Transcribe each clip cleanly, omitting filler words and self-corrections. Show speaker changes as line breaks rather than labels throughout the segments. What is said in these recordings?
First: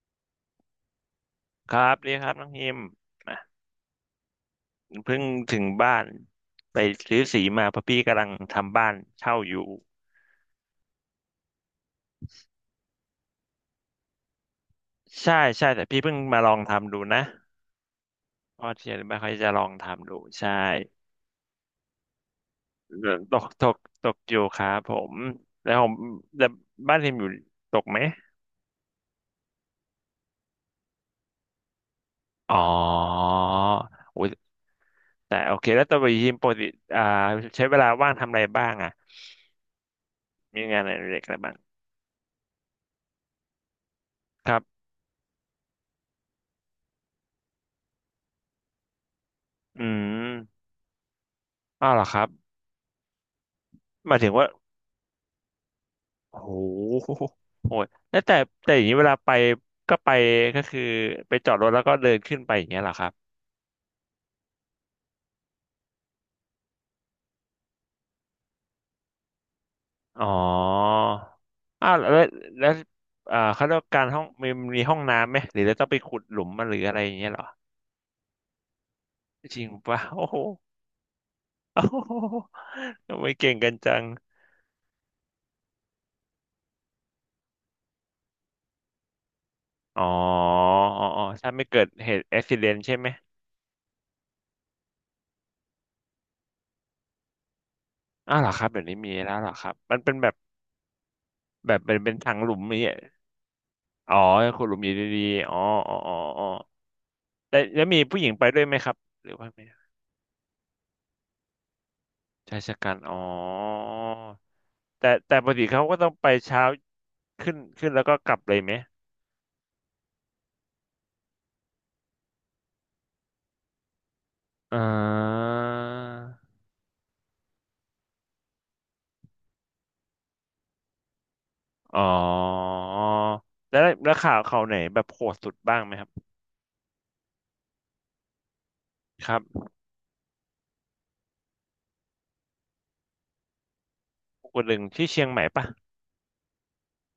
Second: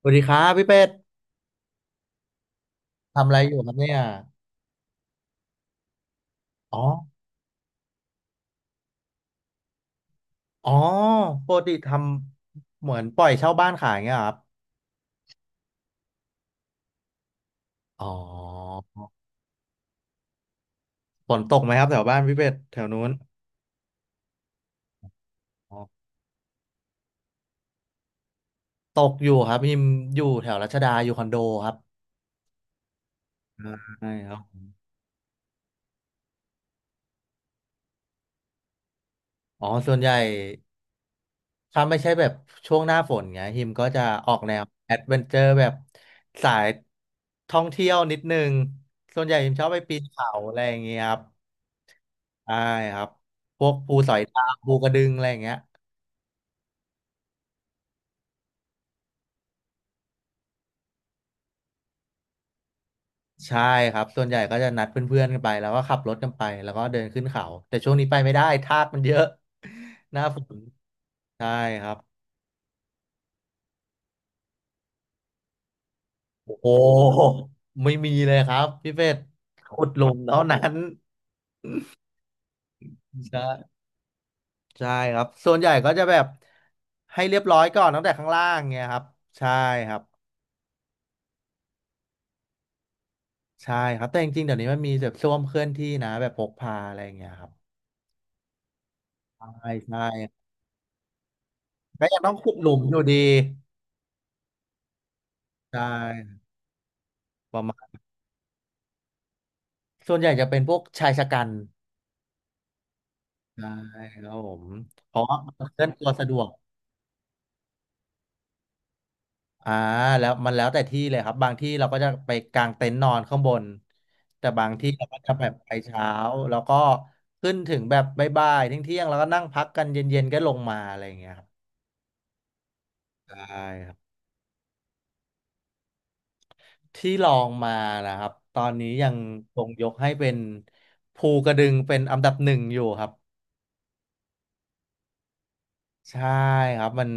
สวัสดีครับพี่เป็ด
ครับดีครับน้องฮิม
ทำอะ
อ่ะ
ไรอยู่ครับเนี่ย
เพิ่งถึงบ้าน
อ๋
ไป
อ
ซื้อสีมาเพราะพี่กำลังทำบ้านเช่าอยู่
อ๋อปกติทำเหมือนปล่อยเช่าบ้านขายเงี้ยเหรอครับ
ใช่แต่พี่เพิ่งมาลองทำดูนะ
อ๋อ
เพราะเทียนไม่ค่อยจะลองทำดูใช่
ฝนตกไหมครับแถวบ้านพี่เป็ดแถวนู้น
ตกตกตกอยู่ครับผมแล้
อ๋
ว
อ
ผมแต่บ้านฮิมอยู่ตกไหม
ตกอยู่ครับพิมอยู่แถวรัชดาอยู่คอนโดครับ
อ๋อ
ใช่
โอ้
ค
ย
รับ
แต่โอเคแล้วตัวฮิมปกติอ่าใช้เวลาว่างทำอะไรบ้างอ่ะ
อ๋อส่วนใหญ่
มีงานอะไรเล็กอะไรบ้าง
ถ้าไม่ใช่แบบช่วงหน้าฝนเงี้ยฮิมก็จะออก
ค
แน
รั
ว
บ
แอดเวนเจอร์แบบสายท่องเที่ยวนิดนึงส่วนใหญ่ฮิมชอบไป
อื
ปีนเขาอะไร
ม
อย่างเงี้ยครับ
อ้าวเหรอครับ
ใช่ครับพวกภูส
ห
อ
มา
ย
ยถึง
ดา
ว่า
วภูกระดึงอะไรอย่างเงี้ย
โอ้โหโหดแล้วแต่แต่อย่างนี้เวลาไปก็ไปก็คือไปจอดรถแล้วก็เดินขึ้นไปอย่างเงี้ยเหรอครับ
ใช่ครับส่วนใหญ่ก็จะนัดเพื่อนๆกันไปแล้วก็ขับรถกันไปแล้วก็เดินขึ้นเขาแต่ช่วงนี้ไปไม่ได้ทากมันเยอะ หน้า
อ๋อ
ฝนใช่ค
อ้า
รั
ว
บ
แล้วแล้วอ่าเขาเรียกว่าการห้องมีห้องน้ำไหมหรือเราต้องไปขุดหลุม
โอ้โ
มาหรืออะไรอย่าง
ห
เงี้ยเหรอ
ไม่มีเลยครับพี่เป็ด
จริง
ขุด
ปะ
หลุม
โอ้โห
เท่านั้น
โอ้โห ทำไมเก่งกัน
ใช่
จัง
ใช่ครับส่วนใหญ่ก็จะแบบให้เรียบร้อยก่อนตั้งแต่ข้างล่างเงี้ยครับใช่ครั
อ๋
บ
ออ๋ออ๋อถ้าไม่เกิดเหตุอุบิเหตุใช่ไหม
ใช่ครับแต่จริงๆเดี๋ยวนี้มันมีแบบส้วมเคลื่อนที่นะแบบพกพาอะไรอย่างเงี้ยครับ
อ้าวเหรอครับเดี๋ยวนี้มีแล้ว
ใช
เหรอค
่
รับมั
ใช่
นเป็นแบบแบบเป็น
ก็ยังต้อ
ทา
ง
งห
ขุ
ลุ
ด
ม
หลุ
นี่า
ม
งเงี้
อ
ย
ยู่ดี
อ๋อขุดหลุมอยู่ดีๆอ๋อ
ใช
อ๋ออ๋อ
่
อ๋อ แล้วมีผู้หญิงไปด้วยไหมครับหรือว่าไม่
ส่วนใหญ่จะเป็นพวกชายชะกัน
ชายชะกันอ๋อ
ใช่ครับผมเพ
แต่
ราะว่า
แต่ป
มั
ก
น
ติ
เค
เขา
ลื่อน
ก็
ตั
ต้อ
ว
ง
สะ
ไป
ดวก
เช้าขึ้นแล้วก็กลับเลยไหม
อ่าแล้วแต่ที่เลยครับบางที่เราก็จะไปกางเต็นท์นอนข้างบนแต่บาง
อ่
ที่เราก็จะแบบ
า
ไปเช้าแล้วก็ขึ้นถึงแบบบ่ายๆเที่ยงๆแล้วก็นั่งพักกันเย็นๆก็ลงมาอะไรอย่างเงี้ยครับ
อ๋อ
ใช่
แล้ว
ครับ
แล้วข่าวเขาไหนแบบโหดสุดบ้างไหมครับ
ที่ลองมานะครับตอนนี้ยัง
ครั
ค
บ
งยกให้เป็นภูกระดึงเป็นอันดับหนึ่งอยู่ครับ
ภูกระงที่เชียงใหม่ปะ
ใช่ครับมัน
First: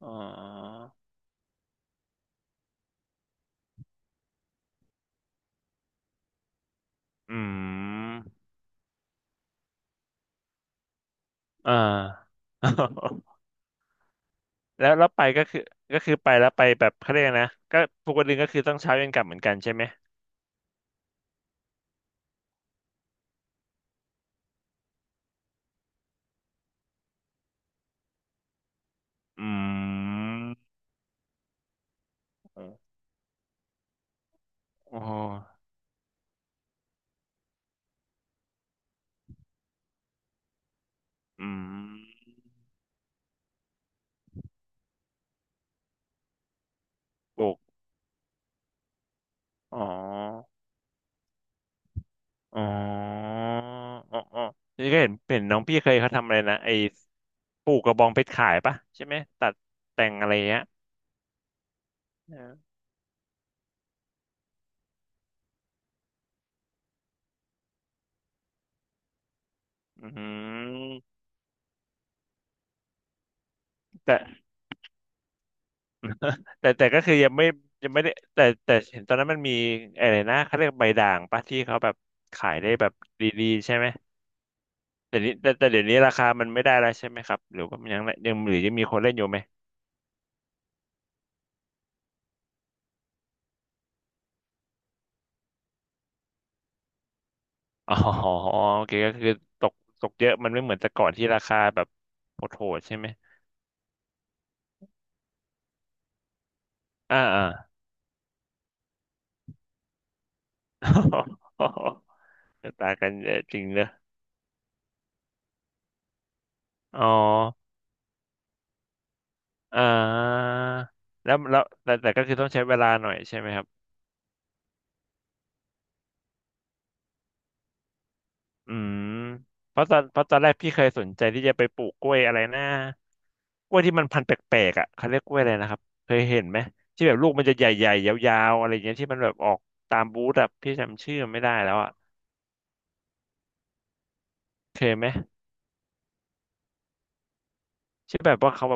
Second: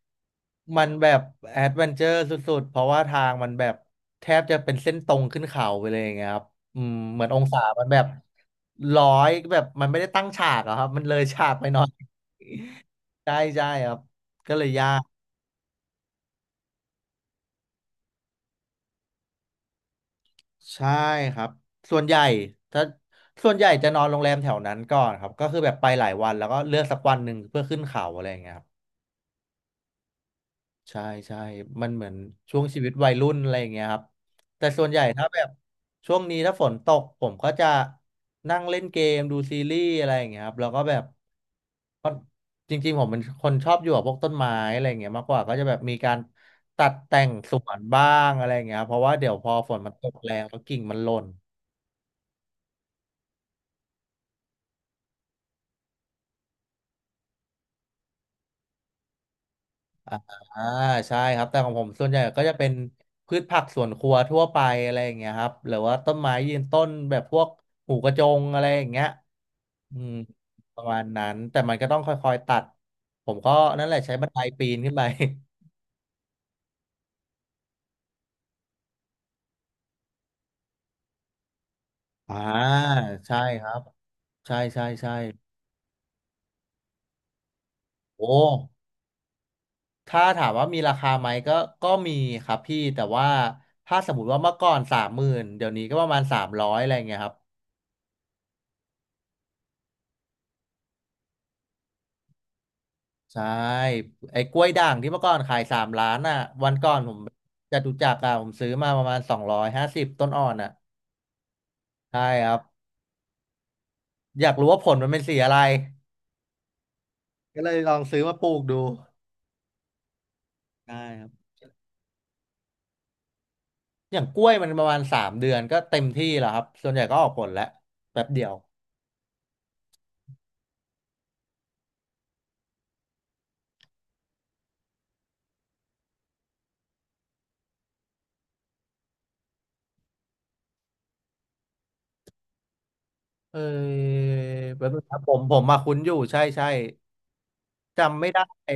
อ๋อ
มันแบบแอดเวนเจอร์สุดๆเพราะว่าทางมันแบบแทบจะเป็นเส้นตรงขึ้นเขาไปเลยอย่างเงี้ยครับเหมือน
อื
องศามันแบบ
ม
ร้อยแบบมันไม่ได้ตั้งฉากอะครับมันเลยฉากไป
อ่า
หน่อย ใช่ใช่ครับก็เลย ยา
แล้ว
ก
แล้วไปก็คือก็คือไปแล้วไปแบบเขาเรียกนะก็ภูกระก็คือต้องเช้าเย็นกลับเหมือนกันใช่ไหม
ใช่ครับส่วนใหญ่ถ้าส่วนใหญ่จะนอนโรงแรมแถวนั้นก่อนครับก็คือแบบไปหลายวันแล้วก็เลือกสักวันหนึ่งเพื่อขึ้นเขาอะไรอย่างเงี้ยครับ
อืม
ใช่ใช่ มันเหมือนช่วงชีวิตวัยรุ่นอะไรอย่างเงี้ยครับแต่ส่วนให
โอ้
ญ่ถ้าแบบช่วงนี้ถ้าฝนตกผมก็จะนั่งเล่นเกมดูซีรีส์อะไรอย่างเงี้ยครับแล้วก็แบบ
อื
ก็
ม
จริงๆผมเป็นคนชอบอยู่กับพวกต้นไม้อะไรอย่างเงี้ยมากกว่าก็จะแบบมีการตัดแต่ง
ปลู
ส
ก
วนบ้างอะไรอย่างเงี้ยครับเพราะว่าเดี๋ยวพอฝ
อ๋
นมันตกแรง
อ
แล้วกิ่งมันหล่น
อ๋ออ๋ออ๋อนี่ก็เห็นน้องพี่เคยเขาทำอะไรนะไอ้ปลูกกระบองเพชรขายปะใช่ไหมตัดแต่
อ
งอะไรเงี้ย
่าใช่ครับแต่ของผมส่วนใหญ่
เอ
ก็
อ
จะเป็นพืชผักสวนครัวทั่วไปอะไรอย่างเงี้ยครับหรือว่าต้นไม้ยืนต้นแบบพวกหมูกระจงอะไรอย่างเงี้ยอื
อื
มประมาณ
ม
นั้นแต่มันก็ต้องค่อยๆตัดผมก็นั่นแหละใช้
แต่
บันไดปีนขึ้นไป
แต่ก็คือยังไม่ยังไม่ได้แต่เห็นตอนนั้นมันมีอะไรนะเขาเรียกใบด่างปะที่เขาแบบ
อ่า
ขายได้แบบ
ใช่
ดี
ค
ๆ
รั
ใช่
บ
ไหม
ใช่ใช่ใช่
แต่นี้แต่เดี๋ยวนี้ราคามันไม่ได้แล้วใช่ไหมครับหรือว่ามันยัง
โอ้
ยังหรือยังมีคนเล่นอยู่ไหม
ถ้าถามว่ามีราคาไหมก็ก็มีครับพี่แต่ว่าถ้าสมมติว่าเมื่อก่อน30,000เดี๋ยวนี้ก็ประมาณ300อะไรเงี้ยครับ
อ๋อโอเคก็คือตกเยอะมันไม่เหมือนแต่ก่อนที่ราคาแบบโหดๆใช่ไหม
ใช่ไอ้กล้วยด่างที่เมื่อก่อนขาย3,000,000อ่ะวันก่อนผ
อ่า
ม
อ่า
จตุจักรอ่ะผมซื้อมาประมาณ250ต้นอ่อนอ่ะใช่ครับ
ต่างกันเยอะจริงเลยอ
อยากรู้ว่าผลมันเป็นสีอะไร
อ๋อ
ก็เลยลองซื้อมาปลูกดู
อ่า
ใช่ครับ
แล้วแล้วแต่แต่ก็คือต้องใช้เวลาหน่อยใช่ไหมครับ
อย่างกล้วยมันประมาณ3 เดือนก็เต็มที่แล้วครับส่วนใหญ่ก็ออกผลแล้วแป๊บเดียว
อืม เพราะตอนเพราะตอนแรกพี่เคยสนใจที่จะไปปลูกกล้วยอะไรนะกล้วยที่มันพันธุ์แปลกๆอ่ะเขาเรียกกล้วยอะไรนะครับเคยเห็นไหมที่แบบลูกมันจะใหญ่ๆยาวๆอะไรอย่างเงี้ยที่มันแบบออกตามบูธอ่ะพี่จำชื่อไม่ได้แล้วอ่ะ
เออ
เค
แป๊บ
ย
นึง
ไหม
ครับผมมาคุ้นอยู่ใช่ใช่
ที่
จำไม่
แบบ
ได้
ว่าเขา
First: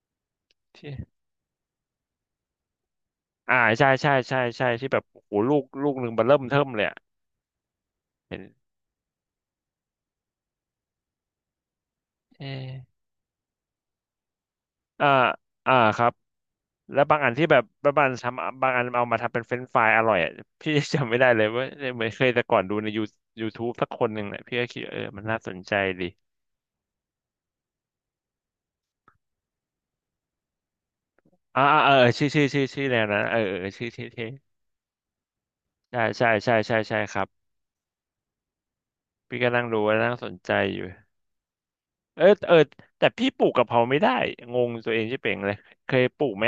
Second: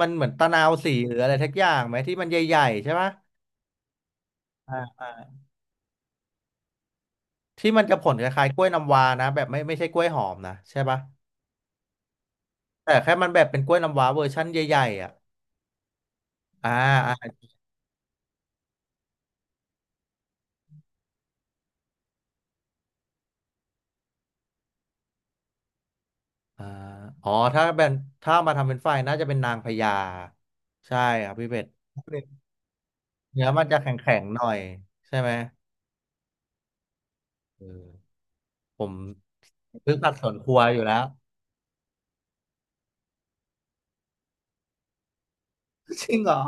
มันเหมือนตะนาวสี
ที่
หรืออะไรทักอย่างไหมที่มันใหญ่ๆใช่ปะ
ใช่
อ่
ที่แบบโอ้โห
า
ลูกหนึ่งมบเริ่มเทิ่มเลยอะ
ที่มันจะผลค
เห็น
ล้ายๆกล้วยน้ำว้านะแบบไม่ไม่ใช่กล้วยหอมนะใช่ปะ
เออ
แต่แค่มันแบบเป็นกล้วยน้ำว้าเวอร์ชั่นใหญ่ๆ
อ่า
อ่ะ
อ่าครับ
อ่า
แล้ว
อ่า
บางอันที่แบบบางอันทำบางอันเอามาทำเป็นเฟรนช์ฟรายอร่อยอ่ะ พี่ จำไม่ได้เลยว่าเหมือนเคยแต่ก่อนดูในยูทูบสักคนหนึ่งแหละพี่ก็คิดเออมันน่าสนใจดี
อ่าอ๋อถ้าเป็นถ้ามาทำเป็นไฟน่าจะเป็นนางพญาใช่ครับพี่เป็
อ่า
ด
อ่าเออชื่อแนวนั้นเออ
เนื้อมั
เอ
น
อ
จะ
ชื่อ
แข็ง
เท่
ๆหน่อยใช่ไหม
ใช่ครับ
เออผม
พี่ก็นั่งดูแล
ซื้อผั
นั่
ก
ง
ส
ส
วน
น
ค
ใจ
รัวอ
อ
ยู่
ยู่
แล้ว
เออแต่พี่ปลูกกะเพราไม่ได้งงตัวเองใช่เป่งเลยเคย
จริง
ปลู
เหร
ก
อ
ไหม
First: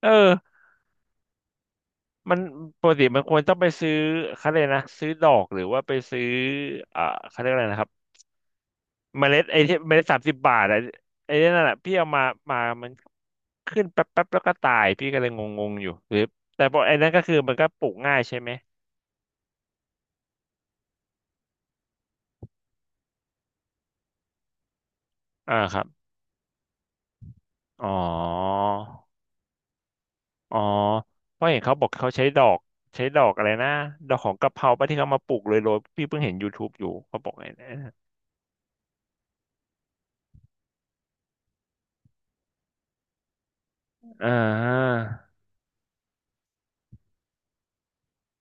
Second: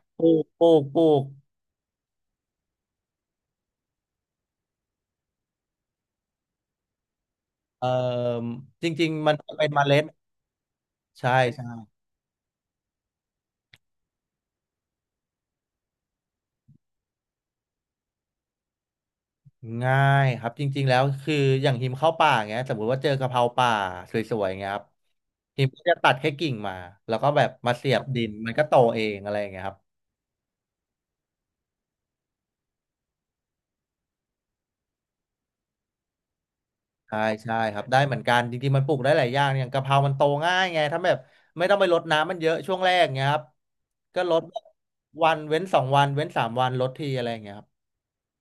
เออ
ปลูกปลูกปลูก
มันปกติมันควรต้องไปซื้อเขาเลยกนะซื้อดอกหรือว่าไปซื้ออ่าเขาเรียกอะไรนะค
เอ่อ
รับ
จริง
เม
ๆมัน
ล็ด
จะ
ไอ้
เป็น
ที่
เม
เม
ล็
ล็
ด
ดสามสิบบาทอะ
ใช่
ไอ้นนั่นแหละพี่เอามามันขึ้นแป๊บแล้วก็ตายพี่ก็เลยงงงอยู่หรือแต่พอไอ้นั่นก็คือมันก็ปลูกง่ายใช่ไหม
ง่ายครับจริงๆแล้วคืออย่างหิมเข้าป่าเงี้ยสมมติว่าเจอกะเพราป่าสวยๆเงี้ยครับ
อ่า
หิม
ค
ก็
รับ
จะตัดแค่กิ่งมาแล้วก็แบบมา
อ๋
เสี
อ
ยบดินมันก็โตเองอะไรอย่างเงี้ยครับ
อ๋อเพราะเห็นเขาบอกเขาใช้ดอกอะไรนะดอกของกะเพราปะที่เขามาปลูกเลยโรยๆพี่เพิ่งเห็นย o ท t บ e อยู่
ใช่
เขาบอกไง
ใช่
นะ
ครับได้เหมือนกันจริงๆมันปลูกได้หลายอย่างอย่างกะเพรามันโตง่ายไงถ้าแบบไม่ต้องไปรดน้ำมันเยอะช่วงแรกเงี้ยครับก็
อ่า
รดวันเว้นสองวันเว้นสามวันรดทีอะไรอย่างเงี้ยครับ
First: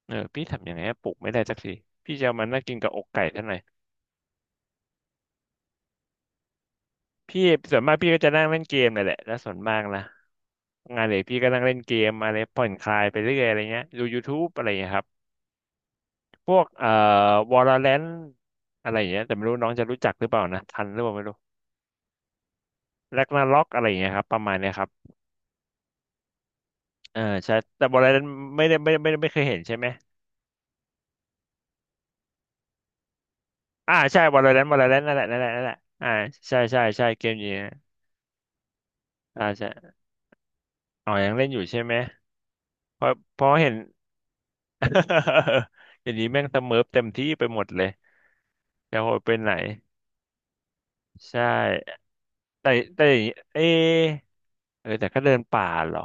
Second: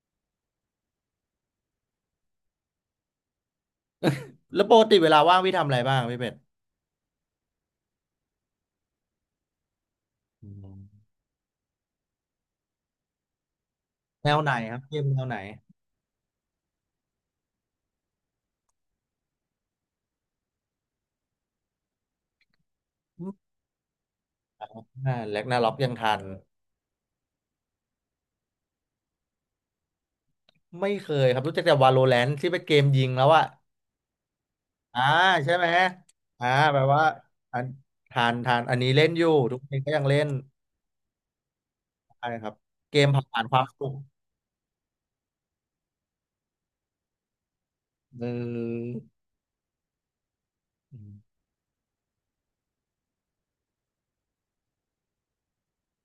เออพี่ทำยังไงให้ปลุกไม่ได้สักทีพี่จะเอามันนั่งกินกับอกไก่เท่าไหร่
แล้วปกติเวลาว่างพี่ทำอะไรบ้างพี่เป็ด
พี่ส่วนมากพี่ก็จะนั่งเล่นเกมนั่นแหละแล้วส่วนมากนะ
อื
งาน
ม
เด็กพี่ก็นั่งเล่นเกมอะไรผ่อนคลายไปเรื่อยอะไรเงี้ยดู
แนว
YouTube
ไหน
อะไร
ครับ
เงี้ย
เก
ค
ม
รั
แน
บ
วไหน
พวกValorant อะไรอย่างเงี้ยแต่ไม่รู้น้องจะรู้จักหรือเปล่านะทันหรือเปล่าไม่รู้
อืม
Ragnarok อะไรอย่างเงี้ยครับประมาณเนี้ยครับ
อ่าแร็กนาร็อกยังทัน
เออใช่แต่ Valorant ไม่ได้ไม่เคยเห็นใช่ไหม
ไม่เคยครับรู้จักแต่ Valorant ที่เป็นเกมยิงแล้วอะ
อ่าใช่ Valorant
อ่า
นั่นแหละนั่นแหละ
ใช่ไห
นั่
ม
นแหละ
ฮะ
อ่า
อ่า
ใช่
แปล
ใช่
ว่า
ใช่เกมนี้
อัน
นะ
ทานอันนี้เล่นอยู่
อ่า
ทุกคนก็
ใช่
ยังเล่น
อ๋อยังเล่นอยู่ใช่ไหม
ใช่ครับเก
เพ
ม
ราะ
ผ่า
เพ
นค
ราะ
วาม
เห็น
สุข
อย่างนี้แม่งสเมิร์ฟเต็มที่ไปหมดเลย
เออ
จะโหดไปไหน
อืม
ใช่แต่แต่อย่างนี้เอะเออแต่ก็เดินป่าเหรอ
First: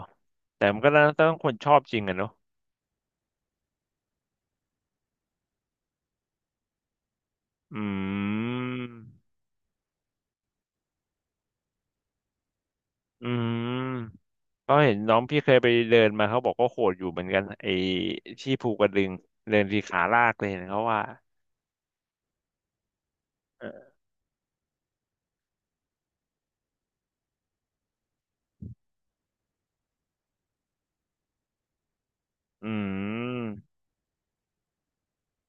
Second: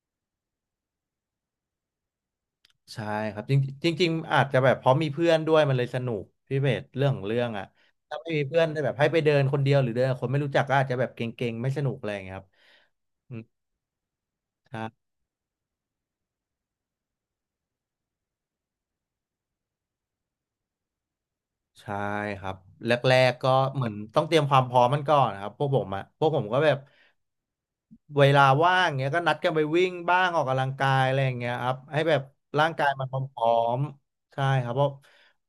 แต่มันก็ต้องคนชอบจริงอะเนาะ
ใช่ครับจริงจริงๆอาจจะแบบเพราะมีเพื่อนด้วยมันเลยสนุกพี่เบสเรื่องของเรื่องอะ
อื
ถ้าไม่มีเพื่อนได้แบบให้ไปเดิ
ม
นคนเดียวหรือเดินกับคนไม่รู้จักก็อาจจะแบบเก่งๆไม่สนุกอะไรอย่างเงี้ยครับ
อื
อืม
มก็เห็น
ใช่
น้องพี่เคยไปเดินมาเขาบอกก็โหดอยู่เหมือนกันไอ้ที่ภูกระดึงเดินทีขาลากเลยเห็นเขาว่า
ใช่ครับแรกๆก็เห
เออ
มือนต้องเตรียมความพร้อมมันก่อนนะครับพวกผมอะพวกผมก็แบบเวลาว่างเงี้ยก็นัดกันไปวิ่งบ้างออกกำลังกายอะไรอย่างเงี้ยครับให้แบบร่าง
อื
กายมันพร้อ
ม
มๆใช่ครับเพราะ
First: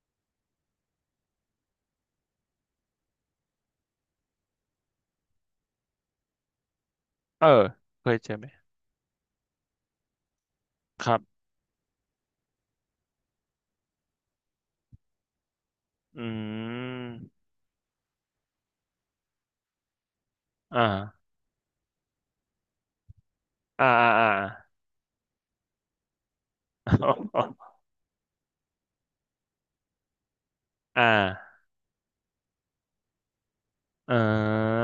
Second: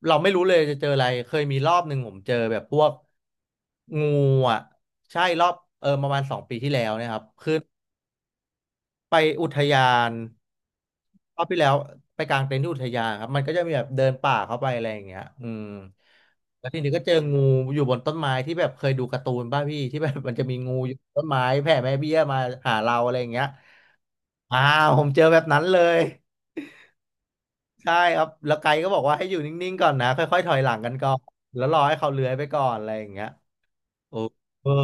เราไม่รู้เลยจะเจออะไรเคยมีรอบหนึ่งผมเจอแบบพวกงูอ่ะใช่รอบเออประมาณ2 ปีที่แล้วเนะครับ
เออเคยเจอไหม
ไปอุทยาน
ครั
รอ
บ
บที่แล้วไปกางเต็นท์ที่อุทยานครับมันก็จะมีแบบเดินป่าเข้าไปอะไรอย่างเงี้ยอืม
อื
แล้วทีนี้ก็เจองู
ม
อยู่บนต้นไม้ที่แบบเคยดูการ์ตูนป่ะพี่ที่แบบมันจะมีงู
อ่า
อยู่บนต้นไม้แผ่แม่เบี้ยมาหาเราอะไรอย่างเงี้ย
อ่าอ่า
อ้าวผมเจอแบบนั้นเลย ใช่ครับแล้วไกด์ก็บอกว่าให้อยู่นิ่งๆก่อนนะค่อยๆถอยหลังกัน
อ่
ก่อน
า
แล้วรอให้เขาเลื้อยไปก่อนอะไรอย่างเงี้ย
อ่
โอ้เออ
า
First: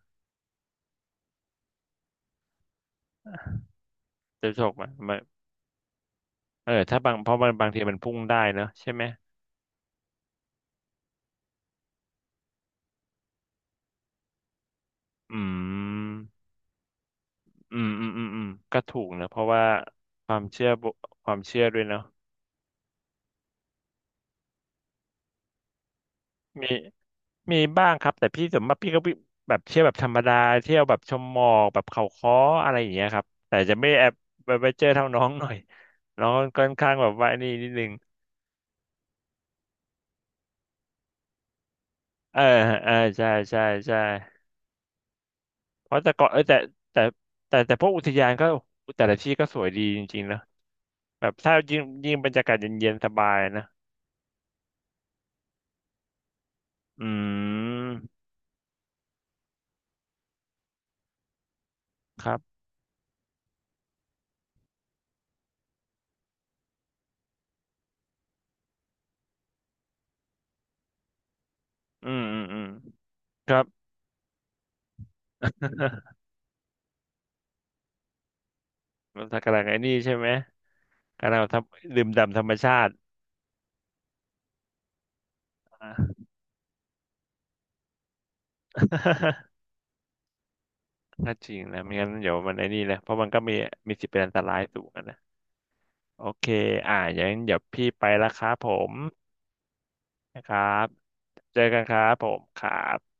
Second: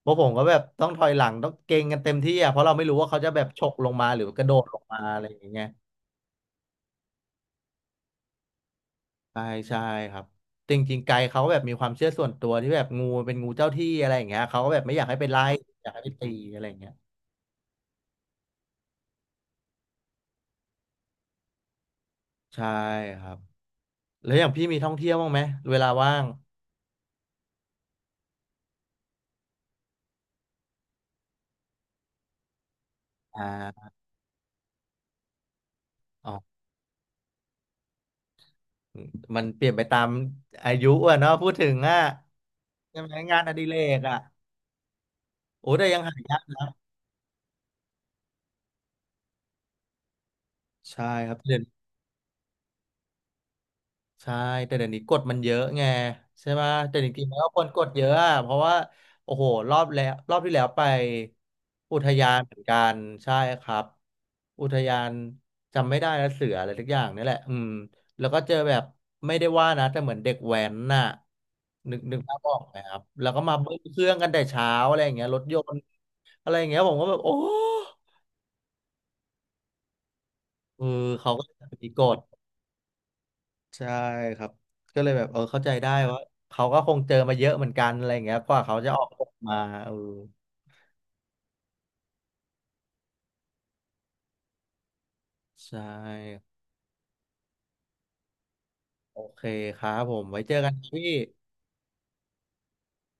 เพราะผมก็แบบต้องถอยหลังต้องเกรงกันเต็มที่อ่ะเพราะเราไม่รู้ว่าเขาจะแบบฉกลงมาหรือกระ
จะ
โด
จ
ด
บ
ล
ไห
ง
ม
มา
มัน
อะไรอย่างเงี้ย
เออถ้าบางเพราะมันบางทีมันพุ่งได้เนอะใช่ไหม
ใช่ใช่ครับจริงๆไกด์เขาแบบมีความเชื่อส่วนตัวที่แบบงูมันเป็นงูเจ้าที่อะไรอย่างเงี้ยเขาก็แบบไม่อยากให้ไป
อื
ไล่อยากให้ไปตี
ม
อะไรอย่างเงี้ย
อืมอืมก็ถูกนะเพราะว่าความเชื่อบุความเชื่อด้วยเนาะ
ใช่ครับแล้วอย่างพี่มีท่องเที่ยวบ้างไหมเวลาว่าง
มีมีบ้างครับแต่พี่ส่วนมากพี่ก็วิแบบเที่ยวแบบธรรมดาเที่ยวแบบชมหมอกแบบเขาค้ออะไรอย่างเงี้ยครับ
อ่
แต่จะไม่
า
แอบไปเจอเท่าน้องหน่อยน้อ
อ๋
ง
อ
ค่อนข้างแบบว่านี่นิดนึง
มันเปลี่ยนไปตามอายุอ่ะเนาะพูดถึงอ่ะ
เออเออ
ใช่ไหม
ใช่
งานอ
ใช่
ดิเร
ใช่
กอ่ะโอ้แต่
เพ
ยั
ราะ
ง
แต่
หา
ก่อนเอ
ยาก
อแต่แต่พวกอุทยานก็แต่ละที่ก็สวยดีจริงๆนะ
ใช่
แบ
ค
บ
รับ
ถ้ายิ่งบรรยากาศเย็นๆสบายนะ
ใช่แต่เดี๋ยวนี้กฎมันเยอะไงใช่ไหมแต่
อื
จริงๆแล้วคนกดเยอะ
ม
อะเพราะว่าโอ้โหรอบแล้วรอบที่แล้วไปอุท
ค
ยา
รั
นเห
บ
มือนกันใช่ครับอุทยานจำไม่ได้แล้วเสืออะไรทุกอย่างนี่แหละอืมแล้วก็เจอแบบไม่ได้ว่านะแต่เหมือนเด็กแว้นน่ะนึก
อื
นึก
ม
ภา
อื
พ
ม
ออ
อื
ก
ม
ไหมครับแล้วก็
ค
มา
รับ
เบิ้ลเครื่องกันแต่เช้าอะไรอย่างเงี้ยรถยนต์ อะไรอย่างเงี้ยผมก็แบบโอ้
มันกำลังไอ้นี่ใช่ไหม
เออเขา
กำลั
ก็
งท
มี
ำ
ก
ดื่ม
ฎ
ด่ำธรรมชาติ
ใช่ครับก็เลยแบบเออเข้าใจได้ว่า
อ่า
เขาก็คงเจอมาเยอะเหมือนกันอะไรอย่างเงี้ยกว่าเขาจะออกกฎ มาเออ
ถ้าจริงนะไม่งั้นเดี๋ยวมันไอ้นี่นะเพราะมันก็มีสิทธิ์เป็นอันตรายสูงอะนะ
ใช
โอ
่
เคอ่าอย่างนั้นเดี๋ยวพี่ไปละครับผม
โอเคครับผมไว้
นะค
เจอ
รั
กันค
บ
รับพี่
เจอกันครับผมครับ